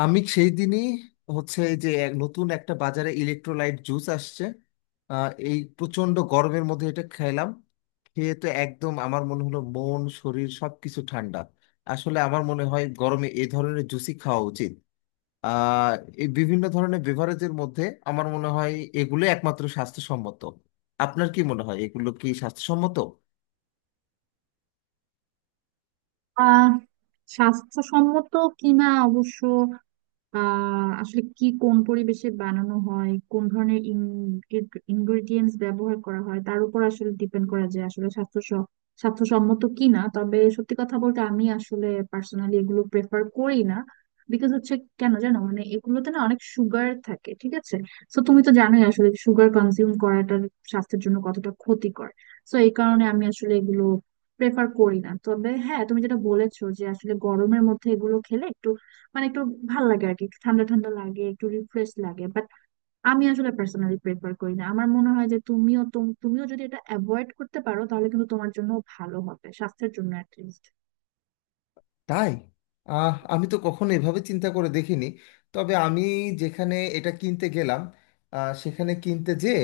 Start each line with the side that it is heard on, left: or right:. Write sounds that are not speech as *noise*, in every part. left: আমি সেই দিনই হচ্ছে যে এক নতুন একটা বাজারে ইলেকট্রোলাইট জুস আসছে। এই প্রচন্ড গরমের মধ্যে এটা খেলাম, খেয়ে তো একদম আমার মনে হলো মন শরীর সবকিছু ঠান্ডা। আসলে আমার মনে হয় গরমে এই ধরনের জুসই খাওয়া উচিত। আহ এই বিভিন্ন ধরনের বেভারেজের মধ্যে আমার মনে হয় এগুলো একমাত্র স্বাস্থ্যসম্মত। আপনার কি মনে হয় এগুলো কি স্বাস্থ্যসম্মত?
right: আহ স্বাস্থ্যসম্মত কিনা অবশ্য, আসলে কি কোন পরিবেশে বানানো হয়, কোন ধরনের ইনগ্রেডিয়েন্টস ব্যবহার করা হয় তার উপর আসলে ডিপেন্ড করা যায় আসলে স্বাস্থ্যসম্মত কি না। তবে সত্যি কথা বলতে আমি আসলে পার্সোনালি এগুলো প্রেফার করি না, বিকজ হচ্ছে কেন জানো মানে এগুলোতে না অনেক সুগার থাকে, ঠিক আছে? তো তুমি তো জানোই আসলে সুগার কনজিউম করাটা স্বাস্থ্যের জন্য কতটা ক্ষতিকর। তো এই কারণে আমি আসলে এগুলো প্রেফার করি না। তবে হ্যাঁ, তুমি যেটা বলেছো যে আসলে গরমের মধ্যে এগুলো খেলে মানে একটু ভাল লাগে আর কি, একটু ঠান্ডা ঠান্ডা লাগে, একটু রিফ্রেশ লাগে, বাট আমি আসলে পার্সোনালি প্রেফার করি না। আমার মনে হয় যে তুমিও যদি এটা অ্যাভয়েড করতে পারো তাহলে কিন্তু তোমার জন্য ভালো হবে, স্বাস্থ্যের জন্য অ্যাটলিস্ট।
left: তাই? আমি তো কখনো এভাবে চিন্তা করে দেখিনি। তবে আমি যেখানে এটা কিনতে গেলাম, সেখানে কিনতে যেয়ে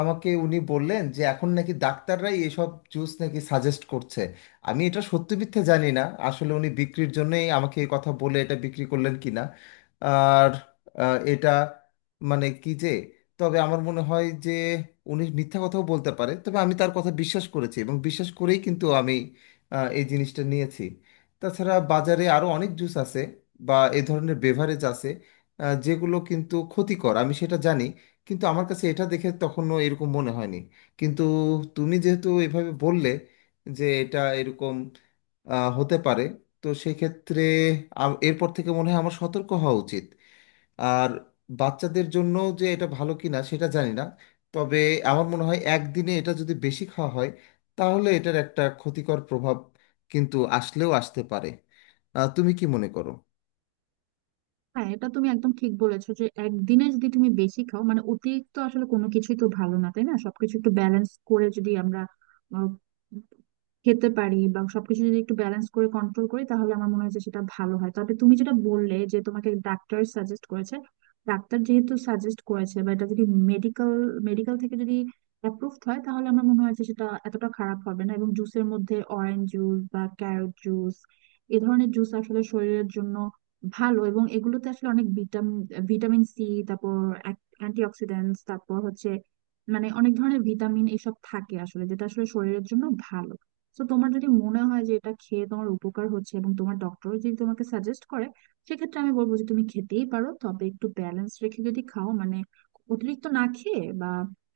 left: আমাকে উনি বললেন যে এখন নাকি ডাক্তাররাই এসব জুস নাকি সাজেস্ট করছে। আমি এটা সত্যি মিথ্যে জানি না, আসলে উনি বিক্রির জন্যই আমাকে এই কথা বলে এটা বিক্রি করলেন কিনা। আর এটা মানে কি যে, তবে আমার মনে হয় যে উনি মিথ্যা কথাও বলতে পারে, তবে আমি তার কথা বিশ্বাস করেছি এবং বিশ্বাস করেই কিন্তু আমি এই জিনিসটা নিয়েছি। তাছাড়া বাজারে আরো অনেক জুস আছে বা এ ধরনের বেভারেজ আছে, যেগুলো কিন্তু ক্ষতিকর আমি সেটা জানি। কিন্তু আমার কাছে এটা দেখে তখনও এরকম মনে হয়নি। কিন্তু তুমি যেহেতু এভাবে বললে যে এটা এরকম হতে পারে, তো সেক্ষেত্রে এরপর থেকে মনে হয় আমার সতর্ক হওয়া উচিত। আর বাচ্চাদের জন্য যে এটা ভালো কিনা সেটা জানি না, তবে আমার মনে হয় একদিনে এটা যদি বেশি খাওয়া হয় তাহলে এটার একটা ক্ষতিকর প্রভাব কিন্তু আসলেও আসতে পারে। তুমি কি মনে করো?
right: হ্যাঁ, এটা তুমি একদম ঠিক বলেছো যে একদিনে যদি তুমি বেশি খাও মানে অতিরিক্ত, আসলে কোনো কিছুই তো ভালো না, তাই না? সবকিছু একটু ব্যালেন্স করে যদি আমরা খেতে পারি বা সবকিছু যদি একটু ব্যালেন্স করে কন্ট্রোল করি তাহলে আমার মনে হয় যে সেটা ভালো হয়। তবে তুমি যেটা বললে যে তোমাকে ডাক্তার সাজেস্ট করেছে, ডাক্তার যেহেতু সাজেস্ট করেছে বা এটা যদি মেডিকেল মেডিকেল থেকে যদি অ্যাপ্রুভ হয় তাহলে আমার মনে হয় যে সেটা এতটা খারাপ হবে না। এবং জুসের মধ্যে অরেঞ্জ জুস বা ক্যারট জুস, এ ধরনের জুস আসলে শরীরের জন্য ভালো, এবং এগুলোতে আসলে অনেক ভিটামিন ভিটামিন সি, তারপর অ্যান্টি অক্সিডেন্টস, তারপর হচ্ছে মানে অনেক ধরনের ভিটামিন এসব থাকে আসলে, যেটা আসলে শরীরের জন্য ভালো। তো তোমার যদি মনে হয় যে এটা খেয়ে তোমার উপকার হচ্ছে এবং তোমার ডক্টর যদি তোমাকে সাজেস্ট করে, সেক্ষেত্রে আমি বলবো যে তুমি খেতেই পারো। তবে একটু ব্যালেন্স রেখে যদি খাও, মানে অতিরিক্ত না খেয়ে বা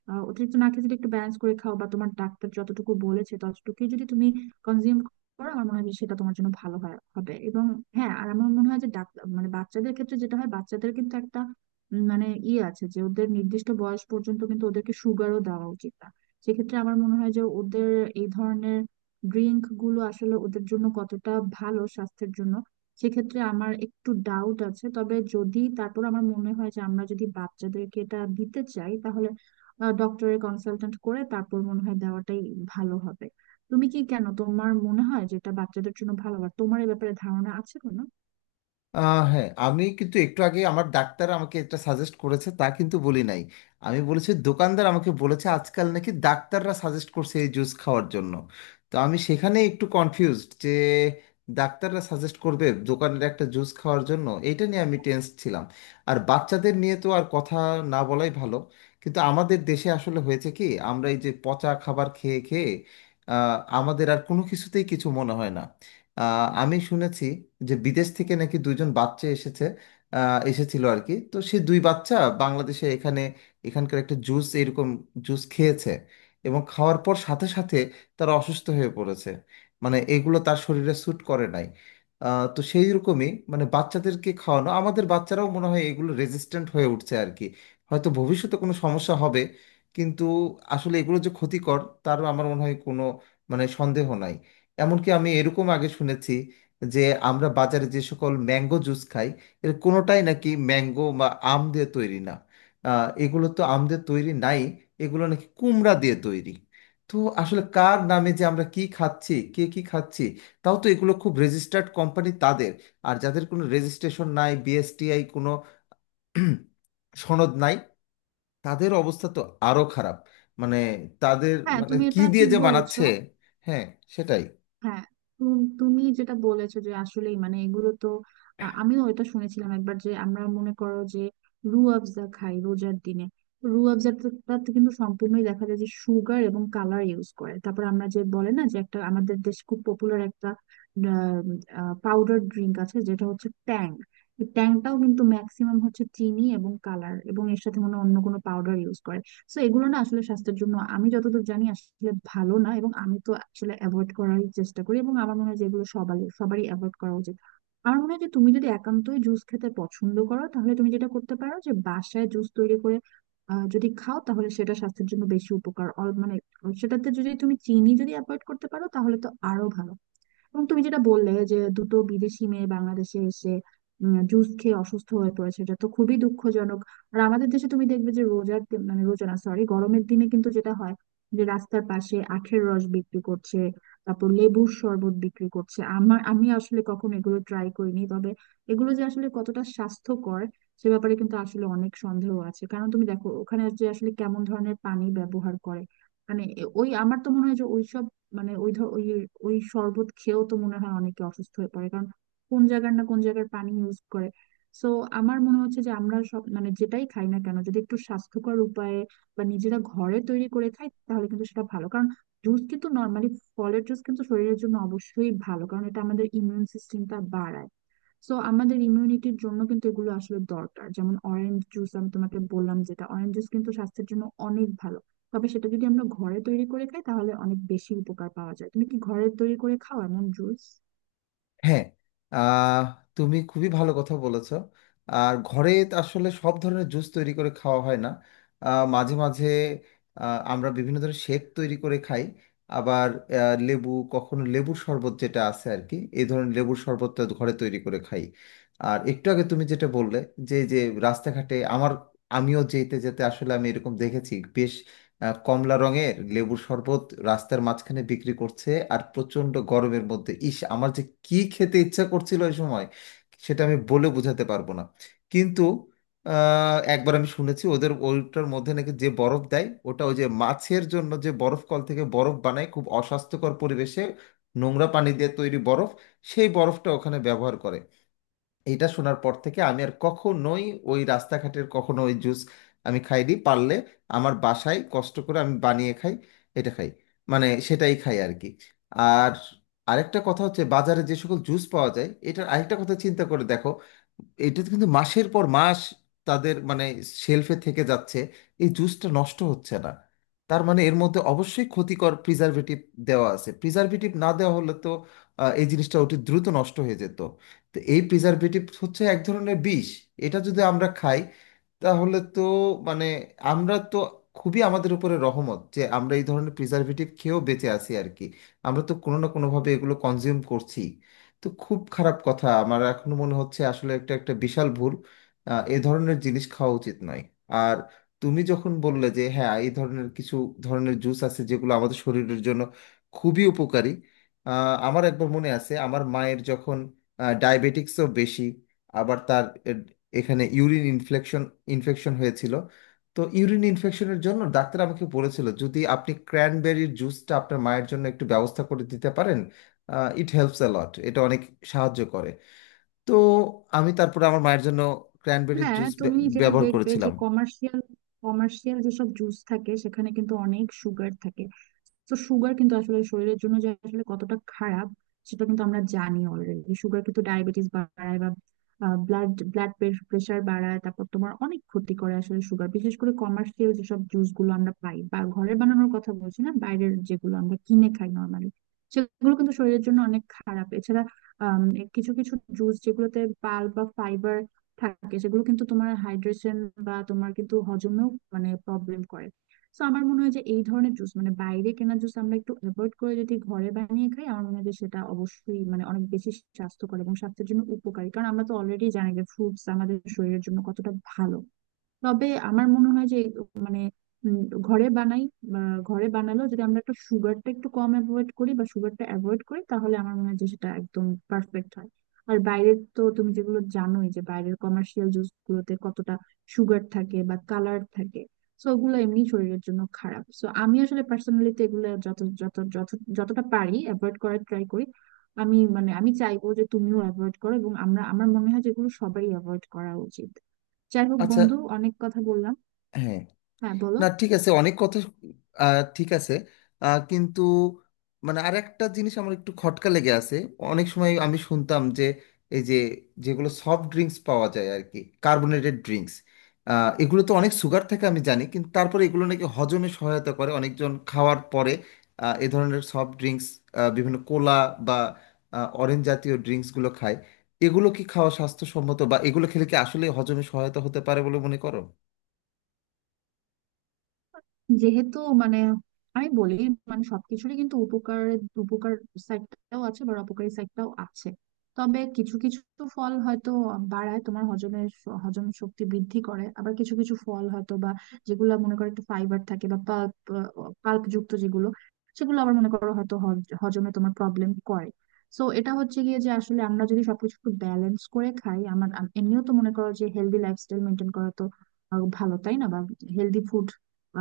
right: অতিরিক্ত না খেয়ে যদি একটু ব্যালেন্স করে খাও বা তোমার ডাক্তার যতটুকু বলেছে ততটুকুই যদি তুমি কনজিউম করো, আমার মনে হয় যে সেটা তোমার জন্য ভালো হবে। এবং হ্যাঁ, আর আমার মনে হয় যে ডাক্তার মানে বাচ্চাদের ক্ষেত্রে যেটা হয়, বাচ্চাদের কিন্তু একটা মানে ইয়ে আছে যে ওদের নির্দিষ্ট বয়স পর্যন্ত কিন্তু ওদেরকে সুগারও দেওয়া উচিত না। সেক্ষেত্রে আমার মনে হয় যে ওদের এই ধরনের ড্রিঙ্ক গুলো আসলে ওদের জন্য কতটা ভালো স্বাস্থ্যের জন্য, সেক্ষেত্রে আমার একটু ডাউট আছে। তবে যদি তারপর আমার মনে হয় যে আমরা যদি বাচ্চাদেরকে এটা দিতে চাই তাহলে ডক্টরের কনসালটেন্ট করে তারপর মনে হয় দেওয়াটাই ভালো হবে। তুমি কি কেন তোমার মনে হয় যে এটা বাচ্চাদের জন্য ভালো? আর তোমার এই ব্যাপারে ধারণা আছে কোনো?
left: হ্যাঁ, আমি কিন্তু একটু আগে আমার ডাক্তার আমাকে এটা সাজেস্ট করেছে তা কিন্তু বলি নাই। আমি বলেছি দোকানদার আমাকে বলেছে আজকাল নাকি ডাক্তাররা সাজেস্ট করছে এই জুস খাওয়ার জন্য। তো আমি সেখানে একটু কনফিউজড যে ডাক্তাররা সাজেস্ট করবে দোকানের একটা জুস খাওয়ার জন্য, এইটা নিয়ে আমি টেন্স ছিলাম। আর বাচ্চাদের নিয়ে তো আর কথা না বলাই ভালো। কিন্তু আমাদের দেশে আসলে হয়েছে কি, আমরা এই যে পচা খাবার খেয়ে খেয়ে আমাদের আর কোনো কিছুতেই কিছু মনে হয় না। আমি শুনেছি যে বিদেশ থেকে নাকি দুইজন বাচ্চা এসেছে, এসেছিল আর কি, তো সেই দুই বাচ্চা বাংলাদেশে এখানে এখানকার একটা জুস এরকম জুস খেয়েছে এবং খাওয়ার পর সাথে সাথে তারা অসুস্থ হয়ে পড়েছে। মানে এগুলো তার শরীরে স্যুট করে নাই। তো সেই রকমই মানে বাচ্চাদেরকে খাওয়ানো আমাদের বাচ্চারাও মনে হয় এগুলো রেজিস্ট্যান্ট হয়ে উঠছে আর কি। হয়তো ভবিষ্যতে কোনো সমস্যা হবে। কিন্তু আসলে এগুলো যে ক্ষতিকর তারও আমার মনে হয় কোনো মানে সন্দেহ নাই। এমনকি আমি এরকম আগে শুনেছি যে আমরা বাজারে যে সকল ম্যাঙ্গো জুস খাই এর কোনোটাই নাকি ম্যাঙ্গো বা আম দিয়ে তৈরি না। এগুলো তো আম দিয়ে তৈরি নাই, এগুলো নাকি কুমড়া দিয়ে তৈরি। তো আসলে কার নামে যে আমরা কি খাচ্ছি কে কি খাচ্ছি। তাও তো এগুলো খুব রেজিস্টার্ড কোম্পানি তাদের, আর যাদের কোনো রেজিস্ট্রেশন নাই, বিএসটিআই কোনো *clears throat* সনদ নাই, তাদের অবস্থা তো আরো খারাপ। মানে তাদের
right: হ্যাঁ,
left: মানে
right: তুমি
left: কি
right: এটা
left: দিয়ে
right: ঠিক
left: যে
right: বলেছো।
left: বানাচ্ছে। হ্যাঁ, সেটাই।
right: হ্যাঁ, তুমি যেটা বলেছো যে আসলেই মানে এগুলো তো আমিও এটা শুনেছিলাম একবার, যে আমরা মনে করো যে রু আফজা খাই রোজার দিনে, রু আফজাটাতে কিন্তু সম্পূর্ণই দেখা যায় যে সুগার এবং কালার ইউজ করে। তারপর আমরা যে বলে না যে একটা আমাদের দেশ খুব পপুলার একটা পাউডার ড্রিঙ্ক আছে যেটা হচ্ছে ট্যাং, ট্যাংটাও কিন্তু ম্যাক্সিমাম হচ্ছে চিনি এবং কালার এবং এর সাথে মনে হয় অন্য কোনো পাউডার ইউজ করে। তো এগুলো না আসলে স্বাস্থ্যের জন্য, আমি যতদূর জানি আসলে ভালো না। এবং আমি তো আসলে অ্যাভয়েড করারই চেষ্টা করি, এবং আমার মনে হয় যে এগুলো সবারই সবারই অ্যাভয়েড করা উচিত। আমার মনে হয় যে তুমি যদি একান্তই জুস খেতে পছন্দ করো তাহলে তুমি যেটা করতে পারো, যে বাসায় জুস তৈরি করে যদি খাও তাহলে সেটা স্বাস্থ্যের জন্য বেশি উপকার, মানে সেটাতে যদি তুমি চিনি যদি অ্যাভয়েড করতে পারো তাহলে তো আরো ভালো। এবং তুমি যেটা বললে যে দুটো বিদেশি মেয়ে বাংলাদেশে এসে জুস খেয়ে অসুস্থ হয়ে পড়েছে, এটা তো খুবই দুঃখজনক। আর আমাদের দেশে তুমি দেখবে যে মানে রোজা না, সরি, গরমের দিনে কিন্তু যেটা হয়, যে রাস্তার পাশে আখের রস বিক্রি করছে, তারপর লেবুর শরবত বিক্রি করছে। আমার আমি আসলে কখনো এগুলো ট্রাই করিনি, তবে এগুলো যে আসলে কতটা স্বাস্থ্যকর সে ব্যাপারে কিন্তু আসলে অনেক সন্দেহ আছে, কারণ তুমি দেখো ওখানে যে আসলে কেমন ধরনের পানি ব্যবহার করে। মানে এ- ওই আমার তো মনে হয় যে ওইসব মানে ওই ধর ওই ওই শরবত খেয়েও তো মনে হয় অনেকে অসুস্থ হয়ে পড়ে, কারণ কোন জায়গার পানি ইউজ করে। সো আমার মনে হচ্ছে যে আমরা সব মানে যেটাই খাই না কেন, যদি একটু স্বাস্থ্যকর উপায়ে বা নিজেরা ঘরে তৈরি করে খাই তাহলে কিন্তু সেটা ভালো। কারণ জুস কিন্তু নর্মালি, ফলের জুস কিন্তু শরীরের জন্য অবশ্যই ভালো, কারণ এটা আমাদের ইমিউন সিস্টেমটা বাড়ায়। সো আমাদের ইমিউনিটির জন্য কিন্তু এগুলো আসলে দরকার, যেমন অরেঞ্জ জুস আমি তোমাকে বললাম, যেটা অরেঞ্জ জুস কিন্তু স্বাস্থ্যের জন্য অনেক ভালো। তবে সেটা যদি আমরা ঘরে তৈরি করে খাই তাহলে অনেক বেশি উপকার পাওয়া যায়। তুমি কি ঘরে তৈরি করে খাও এমন জুস?
left: হ্যাঁ, আহ, তুমি খুবই ভালো কথা বলেছো। আর ঘরে তো আসলে সব ধরনের জুস তৈরি করে খাওয়া হয় না। মাঝে মাঝে আমরা বিভিন্ন ধরনের শেক তৈরি করে খাই। আবার লেবু কখনো লেবুর শরবত যেটা আছে আর কি, এই ধরনের লেবুর শরবতটা ঘরে তৈরি করে খাই। আর একটু আগে তুমি যেটা বললে যে যে রাস্তাঘাটে আমার, আমিও যেতে যেতে আসলে আমি এরকম দেখেছি বেশ, কমলা রঙের লেবুর শরবত রাস্তার মাঝখানে বিক্রি করছে। আর প্রচণ্ড গরমের মধ্যে ইস আমার যে কি খেতে ইচ্ছা করছিল ওই সময়, সেটা আমি বলে বোঝাতে পারবো না। কিন্তু একবার আমি শুনেছি ওদের ওইটার মধ্যে নাকি যে বরফ দেয় ওটা ওই যে মাছের জন্য যে বরফ কল থেকে বরফ বানায় খুব অস্বাস্থ্যকর পরিবেশে, নোংরা পানি দিয়ে তৈরি বরফ, সেই বরফটা ওখানে ব্যবহার করে। এইটা শোনার পর থেকে আমি আর কখনোই ওই রাস্তাঘাটের কখনো ওই জুস আমি খাইনি। পারলে আমার বাসায় কষ্ট করে আমি বানিয়ে খাই, এটা খাই, মানে সেটাই খাই আর কি। আর আরেকটা কথা হচ্ছে বাজারে যে সকল জুস পাওয়া যায় এটার আরেকটা কথা চিন্তা করে দেখো, এটা কিন্তু মাসের পর মাস তাদের মানে শেলফে থেকে যাচ্ছে, এই জুসটা নষ্ট হচ্ছে না। তার মানে এর মধ্যে অবশ্যই ক্ষতিকর প্রিজারভেটিভ দেওয়া আছে, প্রিজারভেটিভ না দেওয়া হলে তো এই জিনিসটা অতি দ্রুত নষ্ট হয়ে যেত। তো এই প্রিজারভেটিভ হচ্ছে এক ধরনের বিষ। এটা যদি আমরা খাই তাহলে তো, মানে আমরা তো খুবই আমাদের উপরে রহমত যে আমরা এই ধরনের প্রিজারভেটিভ খেয়েও বেঁচে আছি আর কি। আমরা তো কোনো না কোনোভাবে এগুলো কনজিউম করছি। তো খুব খারাপ কথা, আমার এখনো মনে হচ্ছে আসলে একটা একটা বিশাল ভুল, এ ধরনের জিনিস খাওয়া উচিত নয়। আর তুমি যখন বললে যে হ্যাঁ এই ধরনের কিছু ধরনের জুস আছে যেগুলো আমাদের শরীরের জন্য খুবই উপকারী, আমার একবার মনে আছে আমার মায়ের যখন ডায়াবেটিক্সও বেশি, আবার তার এখানে ইউরিন ইনফেকশন ইনফেকশন হয়েছিল। তো ইউরিন ইনফেকশনের জন্য ডাক্তার আমাকে বলেছিল যদি আপনি ক্র্যানবেরির জুসটা আপনার মায়ের জন্য একটু ব্যবস্থা করে দিতে পারেন, ইট হেল্পস অ্যালট, এটা অনেক সাহায্য করে। তো আমি তারপরে আমার মায়ের জন্য ক্র্যানবেরির
right: হ্যাঁ,
left: জুস
right: তুমি যেটা
left: ব্যবহার
right: দেখবে যে
left: করেছিলাম।
right: কমার্শিয়াল কমার্শিয়াল যেসব জুস থাকে সেখানে কিন্তু অনেক সুগার থাকে। তো সুগার কিন্তু আসলে শরীরের জন্য যে আসলে কতটা খারাপ সেটা কিন্তু আমরা জানি অলরেডি। সুগার কিন্তু ডায়াবেটিস বাড়ায় বা ব্লাড ব্লাড প্রেশার বাড়ায়, তারপর তোমার অনেক ক্ষতি করে আসলে সুগার, বিশেষ করে কমার্শিয়াল যেসব জুস গুলো আমরা পাই, বা ঘরে বানানোর কথা বলছি না, বাইরের যেগুলো আমরা কিনে খাই নর্মালি, সেগুলো কিন্তু শরীরের জন্য অনেক খারাপ। এছাড়া আম, কিছু কিছু জুস যেগুলোতে পাল বা ফাইবার থাকে সেগুলো কিন্তু তোমার হাইড্রেশন বা তোমার কিন্তু হজমেও মানে প্রবলেম করে। তো আমার মনে হয় যে এই ধরনের জুস মানে বাইরে কেনা জুস আমরা একটু অ্যাভয়েড করে যদি ঘরে বানিয়ে খাই, আমার মনে হয় যে সেটা অবশ্যই মানে অনেক বেশি স্বাস্থ্যকর এবং স্বাস্থ্যের জন্য উপকারী, কারণ আমরা তো অলরেডি জানি যে ফ্রুটস আমাদের শরীরের জন্য কতটা ভালো। তবে আমার মনে হয় যে মানে উম, ঘরে বানাই বা ঘরে বানালেও যদি আমরা একটু সুগারটা একটু কম অ্যাভয়েড করি বা সুগারটা অ্যাভয়েড করি তাহলে আমার মনে হয় যে সেটা একদম পারফেক্ট হয়। আর বাইরের তো তুমি যেগুলো জানোই যে বাইরের কমার্শিয়াল জুস গুলোতে কতটা সুগার থাকে বা কালার থাকে, সো ওগুলো এমনি শরীরের জন্য খারাপ। সো আমি আসলে পার্সোনালি তো এগুলো যত যত যত যতটা পারি অ্যাভয়েড করার ট্রাই করি। আমি চাইবো যে তুমিও অ্যাভয়েড করো, এবং আমরা আমার মনে হয় যেগুলো সবারই অ্যাভয়েড করা উচিত। যাই হোক
left: আচ্ছা।
right: বন্ধু, অনেক কথা বললাম।
left: হ্যাঁ।
right: হ্যাঁ, বলো।
left: না ঠিক আছে, অনেক কথা, ঠিক আছে। কিন্তু মানে আর একটা জিনিস আমার একটু খটকা লেগে আছে। অনেক সময় আমি শুনতাম যে এই যে যেগুলো সফট ড্রিঙ্কস পাওয়া যায় আর কি, কার্বোনেটেড ড্রিঙ্কস, এগুলো তো অনেক সুগার থাকে আমি জানি, কিন্তু তারপরে এগুলো নাকি হজমে সহায়তা করে, অনেকজন খাওয়ার পরে এ ধরনের সফট ড্রিঙ্কস, বিভিন্ন কোলা বা অরেঞ্জ জাতীয় ড্রিঙ্কসগুলো খায়। এগুলো কি খাওয়া স্বাস্থ্যসম্মত, বা এগুলো খেলে কি আসলে হজমে সহায়তা হতে পারে বলে মনে করো?
right: যেহেতু মানে আমি বলি মানে সবকিছুরই কিন্তু উপকার উপকার সাইডটাও আছে বা অপকারী সাইডটাও আছে। তবে কিছু কিছু ফল হয়তো বাড়ায় তোমার হজম শক্তি বৃদ্ধি করে, আবার কিছু কিছু ফল হয়তো বা যেগুলো মনে করো একটু ফাইবার থাকে বা পাল্প পাল্প যুক্ত যেগুলো, সেগুলো আবার মনে করো হয়তো হজমে তোমার প্রবলেম করে। সো এটা হচ্ছে গিয়ে যে আসলে আমরা যদি সবকিছু একটু ব্যালেন্স করে খাই, এমনিও তো মনে করো যে হেলদি লাইফস্টাইল মেনটেন করা তো আরো ভালো, তাই না? বা হেলদি ফুড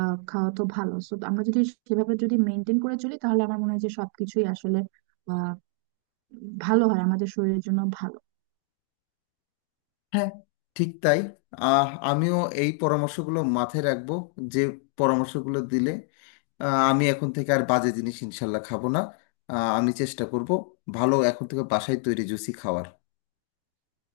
right: খাওয়া তো ভালো। তো আমরা যদি সেভাবে যদি মেনটেন করে চলি তাহলে আমার মনে হয় যে সবকিছুই আসলে আহ ভালো হয়, আমাদের শরীরের জন্য ভালো।
left: হ্যাঁ, ঠিক তাই। আমিও এই পরামর্শগুলো মাথায় রাখবো, যে পরামর্শগুলো দিলে। আমি এখন থেকে আর বাজে জিনিস ইনশাল্লাহ খাবো না। আমি চেষ্টা করব ভালো এখন থেকে বাসায় তৈরি জুসি খাওয়ার।